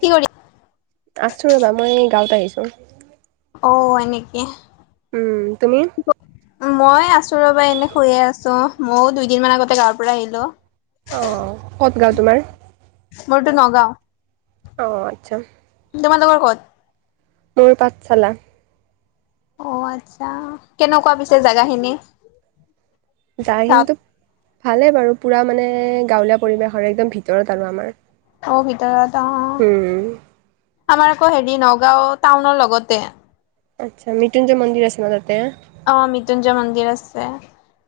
কি কৰি আছো ৰবা মই গাঁৱত আহিছোঁ। অ হয় নেকি? উম তুমি মই আছো ৰবা এনে শুইয়ে আছো মইও দুইদিন মান আগতে গাঁৱৰ পৰা আহিলো। অ কত গাও তোমাৰ মোৰতো নগাঁও অঁ আচ্ছা তোমালোকৰ ক'ত মোৰ পাঠশালা অ আচ্ছা কেনেকুৱা পিছে জেগা খিনি? যাৰখিনো ভালে বাৰু পুৰা মানে গাঁৱলীয়া পৰিৱেশৰ একদম ভিতৰত আৰু আমাৰ অ' ভিতৰত হম। তোমাৰ আকৌ হেৰি নগাঁও টাউনৰ লগতে আচ্ছা মৃত্যুঞ্জয় মন্দিৰ আছে ন তাতে অ মৃত্যুঞ্জয় মন্দিৰ আছে।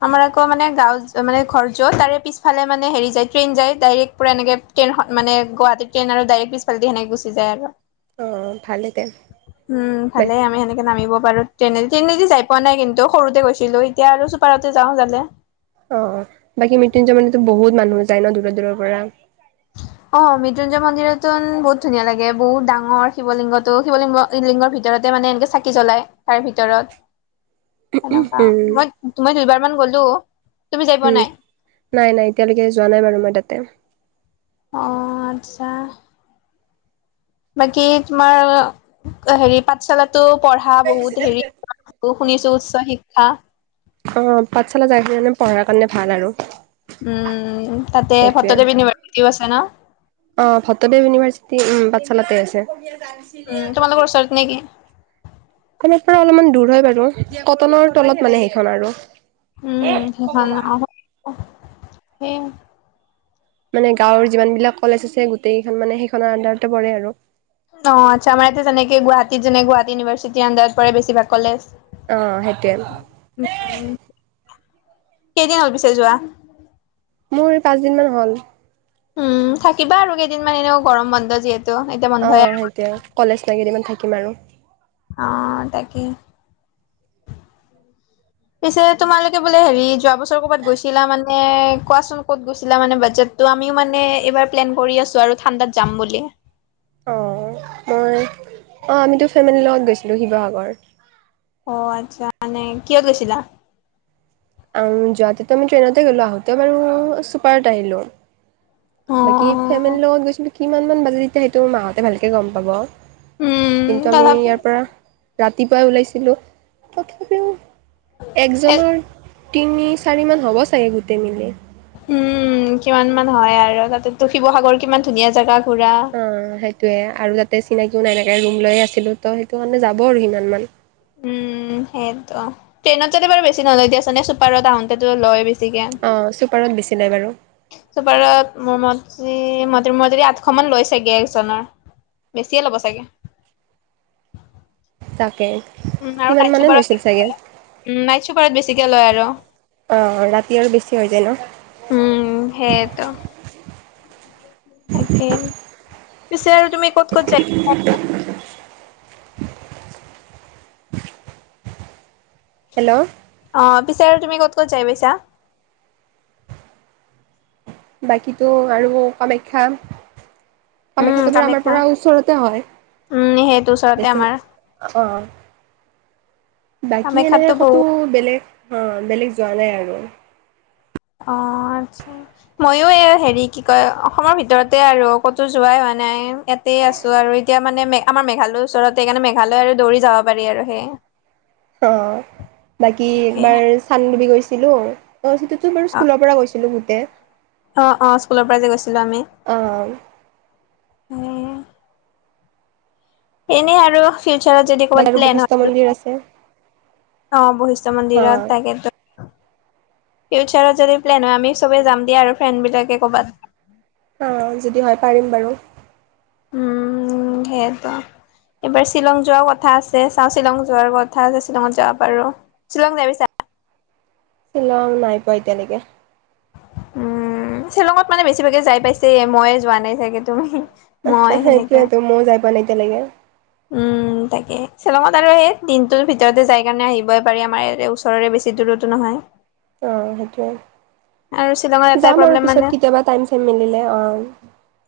আমাৰ আকৌ মানে গ মানে ঘৰ য তাৰে পিছফালে মানে হেৰি যায় ট্ৰেইন যায় ডাইৰেক্ট পৰা এনেক মানে গুৱাহাট ট্ৰেইন আৰু ডাইৰেক্ পিছালে সেনেক গুচি যায় আৰু- অঁ ভালে দে উম ভালে আমি সেনেকে নামিব পাৰো ট্ৰেইনে ট্ৰেইনেদি যাই। পোৱা নাই কিন্তু সৰুতে গৈছিলো এতিয়া আৰু চুপাৰতে যাওঁ জালে। অ বাকী মৃত্যুঞ্জয়ণো বহুত মানুহ যায় ন দূৰ দূৰৰ পৰা। অ মৃত্যুঞ্জয় মন্দিৰতো বহুত ধুনীয়া লাগে বহুত ডাঙৰ শিলিংগতটো শিৱলিংগ লিংগৰ ভিতৰত মানে এনেকে চাকি জ্বলাই তাৰ ভিতৰত সনেকুৱা উম মই তুমি দুবাৰ মান গলো তুমি যাই পোৱা উম নাই নাই নাই এতিয়ালৈকে যোৱা নাই বাৰু মই তাতে অ আচছা বাকী তোমাৰ হেৰি পাঠশালা তো পঢ়া বহুত হেৰি শুনিছো উচ্চ শিক্ষা- অ পাঠশালা যায়ানে পঢ়াৰ কাৰণে ভাল। আৰু উম তাতে সেইটোৱে ভট্টদেৱ ইউনিভাৰ্চিটিও আছে ন। অ ভট্টদেৱ ইউনিভাৰ্চিটি উ পাঠশালাতে আছে। উম তোমালোকৰ ওচৰতৰত নেকি? কাৰ পৰা অলপমান দূৰ হয় বাৰু কটনৰ তলত মানে সেইখন আৰু উম সেই ন সেই মানে গাঁৱৰ যিমান বিলাক কলেজ আছে গোটেইকেইখন মানে সেইখনৰ আনডাৰতে পৰে আৰু অ আচ্ছা আমাৰ এয়া তেনেকে গুৱাহাটীত যেনে গুৱাহাটী ইউনিভাৰ্চিটিৰ আডাৰত পৰে বেছিভাগ কলেজ আহ সেইতুৱেই উম, কেইদিন হল পিছে যোৱা। মোৰ পাঁচদিন মান হ'ল। উম থাকিবা আৰু কেইদিনমান এনেও গৰম বন্ধ যিহেতু এতিয়া অ বন্ধই আৰু সেইটোয়া কলেজ ন কেইদমান থাকিম আৰু অ তাকেই [inaudible] পিছে তোমালোকে বোলে হেৰি যোৱা বছৰ ক'বাত গৈছিলা মানে কোৱাচোন ক'ত গৈছিলা মানে বাজেট ত' আমিও মানে এইবাৰ প্লেন কৰি আছো আৰু ঠাণ্ডাত যাম বুলি। অঁ মই অঁ আমিতো ফেমিলীৰ লগত গৈছিলোঁ শিৱসাগৰ অ আচ্ছা মানে কিয় গৈছিলা? যোৱা তেতো আমি ট্ৰেইনতে গ'লো আহোতে বাৰু ছুপাৰত আহিলো। বাকী অ', ফেমিলিৰ লগত গৈছিলো কিমান মান বাজে তেতিয়া সেইটো মাহঁতে ভালকে গম পাব। উম, কিন্তু আমি ইয়াৰ তথাপিও পৰা ৰাতিপুৱাই ওলাইছিলো তথাপিও একজনৰ তিনি চাৰি মান হ'ব চাগে গোটেই মিলি উম কিমান মান হয় আৰু তাতেো শিৱসাগৰ কিমান ধুনীয়া জাগা অ সেইটোয়ে আৰু তাতে চিনাকিও নাইথাকে ৰুম লৈে আছিলো তো সেইটো কাৰণে যাব আৰু সিমানমান উম সেইটো ট্ৰেইনত যাতে বাৰু বেছি নললে দি আছ নে চুপাৰৰ তটাউনতেো লয় বেছি। অ চুপাৰত বেছি নাই বাৰু। চুপাৰত মোৰ মঠলি মই যদি আঠশ মান লৈছেগে একজনৰ। বেছিয়ে ল'ব চাগে? তাকে। আৰু সিমান নাইট মানে চপাৰ লৈছিল চাগে নাইট চুপাৰত বেছিকে লয় আৰু, অ ৰাতি আৰু বেছি হৈ যায় ন। উম সেইটো। তাকে পিছে আৰু তুমি ক'ত ক'ত যায়। [unintelligible] হেল্ল' অ পিছে আৰু তুমি ক'ত ক'ত যাই পাইছা? বাকীটো আৰু কামাখ্যা। আমি উম কামাখ্যাটো আমাৰ কামাখ্যা পৰা ওচৰতে হয়। উম সেইটো ওচৰতে বেছি আমাৰ অ' বাকী এনেকে কামাখ্যাতো বহু ক'তো বেলেগ অ বেলেগ যোৱা নাই আৰু অ আচছা মইো এই হেৰি কি কয় অসমৰ ভিতৰতে আৰু ক'তো যোৱাই হোৱা নাই। নাই ইয়াতে আছো আৰু এতিয়া মানে আমাৰ মেঘালয়ৰ ওচৰতে সেই কাৰণে মেঘালয় আৰু দৌৰি যাব পাৰি আৰু সেই অ বাকী তাকে এবাৰ চানডুবি গৈছিলো। ত' সিটোতো বাৰু অ', স্কুলৰ পৰা গৈছিলো গোটেই। অ অ স্কুলৰ পৰা যে গৈছিলো আমি অ', এনে আৰু ফিউচাৰত যদি বাকী ক'ৰবাত আৰু প্লেন বশিষ্ঠ হয় আৰু মন্দিৰ আছে। অ বশিষ্ঠ হা, মন্দিৰত থাকেতো ফিউচাৰত যদি প্লেন হয় আমি সবেই যাম দিয়া আৰু ফ্ৰেণ্ডবিলাকে ক'ৰবাত। অ যদি হয় পাৰিম বাৰু। উম সেইটো। এইবাৰ শ্বিলং যোৱাৰ কথা আছে চাওঁ শ্বিলং যোৱাৰ কথা আছে শ্বিলঙত যাব পাৰো। শ্বিলং যাই পাইছা? শ্বিলং নাই পোৱা এতিয়ালৈকে। উম শ্বিলঙত মানে বেছিভাগে যাই পাইছে, মইয়ে যোৱা নাই চাগে তুমি মই সেনেকে সেইটোৱেতো ময়ো যাই পোৱা নাই এতিয়ালৈকে। উম! তাকে শ্বেলঙত আৰু সেই দিনটো ভিতৰতে যাই কাৰণে আহিবই পাৰি আমাৰ ই ওচৰৰে বেছি দূৰতো নহয়। অ আৰু শ্বিলঙৰ সেইটোৱে। এটাই যাম আৰু প্ৰব্লেম পিছত মানে কেতিয়াবা টাইম চাইম মিলিলে অ'।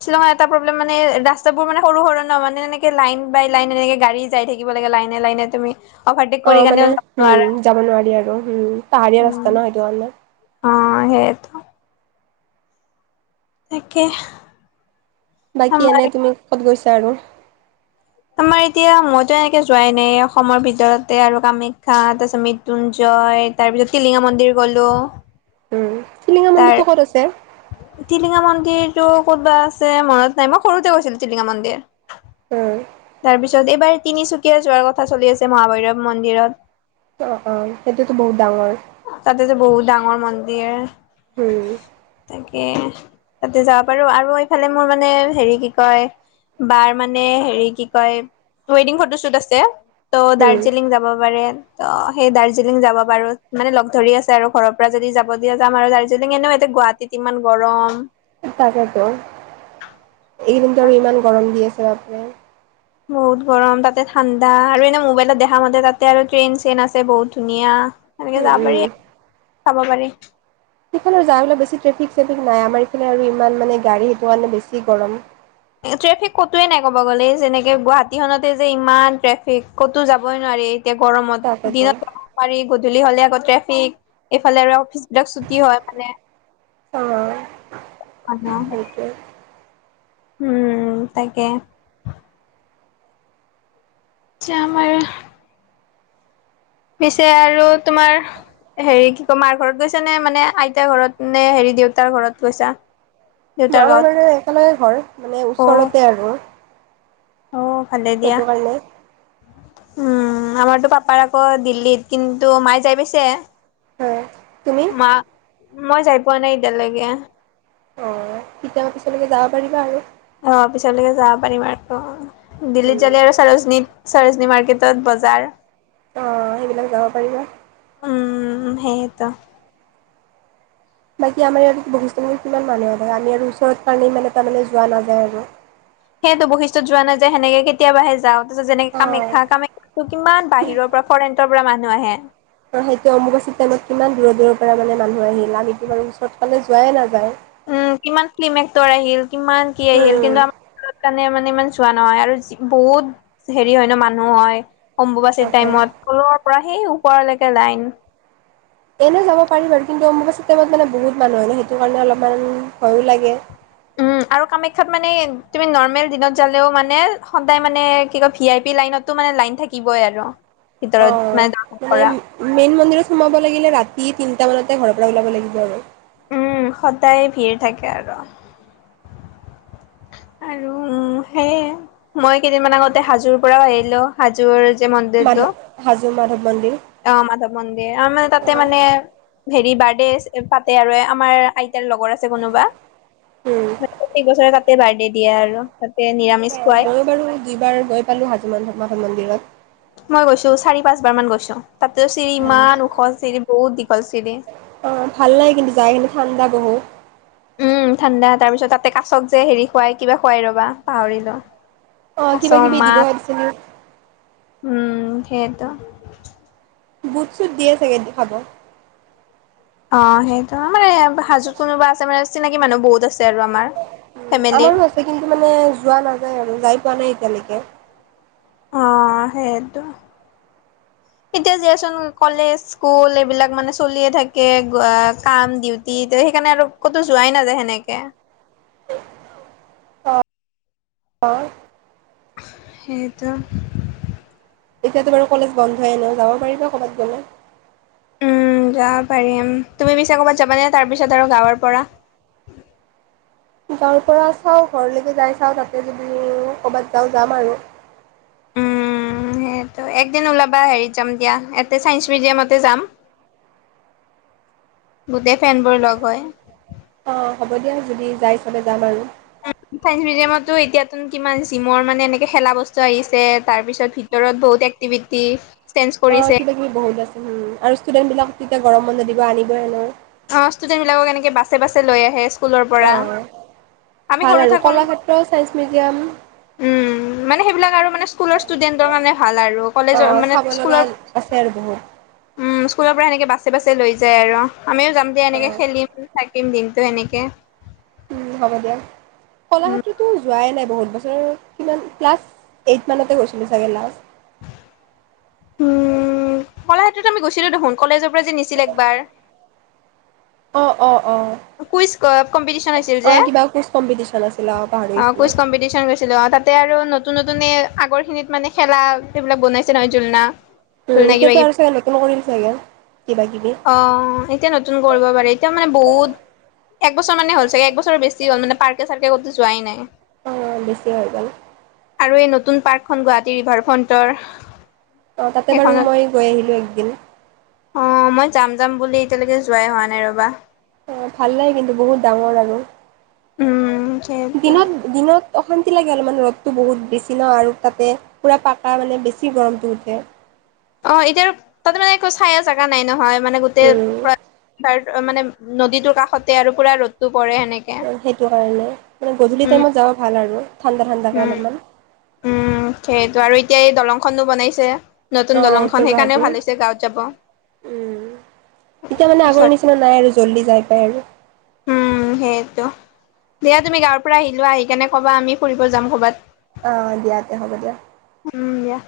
শ্বিলংৰ মানে এটা প্ৰব্লেম মানে ৰাস্তাবোৰ মানে সৰু সৰু ন মানে এনেকে লাইন বাই লাইন এনেকে গাড়ী যাই থাকিব লাগে লাইনে- লাইনে তুমি, অভাৰটেক অ কৰি কেনেও মানে যাব নোৱাৰা উম্ যাব নোৱাৰি আৰু উম্ পাহাৰীয়া উম, ৰাস্তা ন সেইটো কাৰণে। অ সেইটো তাকে। বাকী আমাৰ এনে তুমি ক'ত গৈছা আৰু আমাৰ এতিয়া মইতো এনেকে যোৱাই নাই অসমৰ ভিতৰতে আৰু কামাখ্যা, তাৰপিছত মৃত্যুঞ্জয়, তাৰ পিছত টিলিঙা মন্দিৰ গলো। উম, টিলিঙা তাৰ মন্দিৰটো ক'ত আছে? টিলিঙা মন্দিৰ টো ক'তবা আছে মনত নাই মই সৰুতে গৈছিলো টিলিঙা মন্দিৰ। উম, তাৰপিছত এইবাৰ তিনিচুকীয়া যোৱাৰ কথা চলি আছে মহাভৈৰৱ মন্দিৰত। অ অ সেইটোতো বহুত ডাঙৰ। তাতেতো বহুত ডাঙৰ মন্দিৰ, উম্ তাকে তাতে যাব পাৰো আৰু এইফালে মোৰ মানে হেৰি কি কয়, বাৰ মানে হেৰি কি কয় ৱেডিং ফটোশ্বুট আছে। ত' উম। দাৰ্জিলিং যাব পাৰে। ত সেই দাৰ্জিলিং যাব পাৰো, মানে লগ ধৰি আছে আৰু ঘৰৰ পৰা যদি যাব দিয়ে যাম আৰু। এনেও এতিয়া গুৱাহাটীত ইমান গৰম। তাকেতো এইকেইদিনতো আৰু ইমান গৰম দি আছে বাপৰে। বহুত গৰম, তাতে ঠাণ্ডা আৰু এনে মোবাইলত দেখা মতে তাতে আৰু ট্ৰেইন চেইন আছে বহুত ধুনীয়া। সেনেকে উম যাব পাৰি চাব পাৰি। সেইফালৰ যাইলে বেছি ট্ৰেফিক চেফিক নাই। আমাৰ ইফালে আৰু ইমান মানে গাড়ী সেইটো কাৰণে বেছি গৰম। ট্ৰেফিক ক'তোৱে নাই ক'ব গ'লে। যেনেকে গুৱাহাটীখনতে যে ইমান ট্ৰেফিক কতো যাবই নোৱাৰি। এতিয়া গৰমত। তাকেতো দিনত যাব পাৰি গধূলি হলে, আকৌ ট্ৰেফিক এইফালে আৰু অফিচ ড ছুতি হয় মানে। অ সেইটোৱে উম তাকে। যাম আৰু পিছে আৰু তোমাৰ হেৰি কি ক মাৰ ঘৰত গৈছা নে, মানে আইতাৰ ঘৰত নে, হেৰি দেউতাৰ ঘৰত গৈছা? দেউতাৰ আমাৰ গাঁৱত মানে একেলগে ঘৰ মানে অ ওচৰতে আৰু। অ ভালে দিয়া সেইটো কাৰণে উম। আমাৰতো পাপাৰ আকৌ দিল্লীত, কিন্তু মায়ে যাই পিছে। হয়। তুমি? মই যাই পোৱা নাই এতিয়ালৈকে। অ তেতিয়া ম পিছলৈকে যাব পাৰিবা আৰু। অ পিছলৈকে যাব পাৰিম আৰু দিল্লীত উম, জালি আৰু চাৰজনীত [unintelligible] চাৰজননি মাৰ্কেটত বজাৰ। অ সেইবিলাক যাব পাৰিবা। উ সেইয়েত [unintelligible] বাকী আমাৰ ইয়াত বহুস্থানী কিমান মানুহ আহে আমি আৰু ওচৰত কাৰণে ইমান এ তাৰমানানে যোৱা নাযায় আৰু। সেইয়েটো বশিষ্টত যোৱা নাই যে, সেনেকে কেতিয়াবাহে যাও। তাৰপিছত যেনেকে আৰু অ কামাখ্যা কামাখ্যা কিমান বাহিৰৰ পৰা ফৰেনৰ পৰা মানুহ আহে। আৰু সেইটো অম্বুবাচী টাইমত কিমান দূৰৰ দূৰৰ পৰা মানে মানুহ আহিল আমিটো বাৰ ওচৰত ফালে যোৱাই নাযায়। উম কিমান ফিল্ম এক্টৰ আহিল, কিমান কি আহিল। উম, কিন্তু আমাৰ সে কাৰণে মানে ইমান যোৱা নহয় আৰু বহুত হেৰি হয় ন মানুহ হয়। অম্বুবাচীৰ তাকে টাইমত তলৰ পৰা সেই ওপৰলৈকে লাইন। এনে যাব পাৰি বাৰু কিন্তু অম্বুবাচী টাইমত মানে বহুত মানুহ আহে সেইটো কাৰণে অলপমান ভয়ো লাগে। উম [unintelligible] আৰু কামাখ্যাত মানে তুমি নৰ্মেল দিনত যালেও মানে সদায় মানে কি কয় ভি আই পি লাইনতো মানে লাইন থাকিবই আৰু। অ, ভিতৰত দৰ্শন মানে কৰা মেইন মন্দিৰত সোমাব লাগিলে ৰাতি তি তিনিটামানতে ঘৰৰ পৰা ওলাব লাগিব আৰু। উম সদায় ভিৰ থাকে আৰু। আৰু সেয়ে মই কেইদিনমান আগতে হাজোৰ পৰাও আহিলো। হাজোৰ মাধৱ মন্দিৰটো। হাজো মাধৱ মন্দিৰ অ মাধৱ মন্দিৰ আৰু মানে তাতে অ', মানে হেৰি বাৰ্থডে পাতে আৰু আমাৰ আইতাৰ লগৰ আছে কোনোবা। উম। এই বছৰে তাতে বাৰ্থডে দিয়ে আৰু তাতে নিৰামিষ অ', খুৱাই। ময়ো বাৰু দুইবাৰ গৈ পালো হাজো মাধৱ মন্দিৰত। মই গৈছো চাৰি পাঁচবাৰ মান গৈছো। তাতটো চিৰি ইমান ওখ চিৰি বহুত দীঘল চিৰি। অহ ভাল লাগে কিন্তু যায় কিন্তু ঠাণ্ডা বহুত। উম ঠাণ্ডা, তাৰ পিছত তাতে কাছক যে হেৰি খুৱাই কিবা খুৱাই ৰ'বা পাহৰিলো। অ কাছ কিবা কিবি দিব মাছ পাৰিছে নে? উম সেইটো। বুট চুট দিয়ে চাগে দে খাব। অ সেইটো মানে হাজোত কোনোবা আছে মানে চিনাকি মানুহ বহুত আছে আৰু আমাৰ। উ ফেমিলিৰ আমাৰো আছে কিন্তু মানে যোৱা নাযায় আৰু যাই পোৱা নাই এতিয়ালৈকে। অ সেইটো। উ এতিয়া দিয়াচোন কলেজ স্কুল এইবিলাক মানে চলিয়ে থাকে কাম ডিউটি এতিয়া। সেইকাৰণে আৰু ক'তো যোৱাই নাযায় সেনেকে। [unintelligible] অ! সেইটো। এতিয়াতো বাৰু কলেজ বন্ধয়ে ন যাব পাৰিবা ক'ৰবাত গ'লে। উম যাব পাৰিম তুমি পিছে ক'বাত যাবানে তাৰ পিছত আৰু গাঁৱৰ পৰা। গাঁৱৰ পৰা চাও ঘৰলৈকে যাই চাও তাতে যদি ক'ৰবাত যাও যাম আৰু। [inaudible] উ সেইটো একদিন ওলাবা হেৰিত যাম দিয়া ইয়াতে চাইন্স মিউজিয়ামতে যাম। গোটেই ফেনবোৰ লগ হয়। অ হ'ব দিয়া যদি যাই চবে যাম আৰু। চাইন্স মিউজিয়ামতো এতিয়াাত কিমান জিমৰ মানে এনেকে খেলা বস্তুি আহিছে তাৰ পিছত ভিতৰত বহুতে এক্তিভিতি অ কিবা কিবি বহুত আছে ম আৰু ষ্টুডেন্ট বিলাক তেতিয়া গৰম বন্ধ দিব আনিবই। অ ষ্টুডেণ্টবিলাকক এনেকে বাছে বাছে লৈ আহে স্কুলৰ পৰা। অ', আমি ভাল সৰু আৰু থাকোন কলাক্ষেত্ৰ ছাইন্স মিউজিয়াম উ মানে সেইবিলাক আৰু মানে স্কুলৰ ষ্টুডেন্টৰ মানে ভাল আৰু কলেজৰ অ', মানে চাব লগা স্কুলৰ আছে আৰু বহুত উম স্কুলৰ পৰা এনেকৈ বাছে বাছে লৈ যায় আৰু আমিও যাম দে এনেকে অ', খেলিম। তিন দিনটো সেনেকে। উম হ'ব দিয়া উম, কলাক্ষেত্ৰতো যোৱাই নাই বহুত বছৰ কিমান ক্লাছ এইট মানতে গৈছিলোঁ চাগে লাষ্ট। উম কলাক্ষেত্ৰত আমি গৈছিলো দেখোন কলেজৰ পৰা যে নিছিল একবাৰ। অ অ অ কুইজ কম্পিটিশন হৈছিল অ যে। কিবা কোচ কম্পিটিশ্যন আছিল অ। অ পাহৰিছিলোঁ। কুইজ কম্পিটিচন কৰিছিলো অ তাতে আৰু নতুন নতুন আগৰ খিনিত মানে খেলা এইবিলাক বনাইছে নহয় জুলনা। উম এতিয়াতো আৰু চাগে নতুন কৰিল চাগে। কিবা কিবি অ এতিয়া নতুন কৰিব পাৰে এতিয়া মানে বহুত একবছৰ মানে হল চাগে একবছৰ বেছি হ'ল পাৰ্কে চাৰ্কে কতো যোৱাই নাই। অ বেছি হৈ গ'ল। আৰু এই নতুন পাৰ্কখন গুৱাহাটী ৰিভাৰ ফ্ৰণ্টৰ অ তাতে বাৰু সেইখনত মই গৈ আহিলোঁ একদিন। অ মই যাম যাম বুলি এতিয়ালৈকে যোৱাই হোৱা নাই ৰবা। অ ভাল লাগে কিন্তু বহুত ডাঙৰ আৰু উম সেইটো দিনত দিনত অশান্তি লাগে অলপ মান ৰ'দটো বহুত বেছি ন আৰু তাতে পুৰা পাকা মানে বেছি গৰমটো উঠে। অ এতিয়া তাত মানে একো চাই জেগা নাই নহয় মানে গোটেই উম। অ মানে নদীটোৰ কাষতে আৰু পুৰা ৰ'দটো পৰে সেনেকে সেইটো কাৰণে মানে গধূলি উম টাইমত যাব ভাল আৰু। ঠাণ্ডা ঠাণ্ডাকে উম অলপমান। উম সেইটো আৰু এতিয়া এই দলংখনো বনাইছে। নতুন অ', উত্তৰ দলংখন সেইকাৰণেও গুৱাহাটীৰ ভাল হৈছে গাঁৱত যাব। উম। এতিয়া মানে আগৰ ওচৰত নিচিনা নাই আৰু জল্দি যাই পাই আৰু। উম সেইটো দিয়া তুমি গাঁৱৰ পৰা আহি লোৱা আহি কেনে ক'বা আমি ফুৰিব যাম ক'ৰবাত। আহ দিয়া তে হ'ব দিয়া। উম দিয়া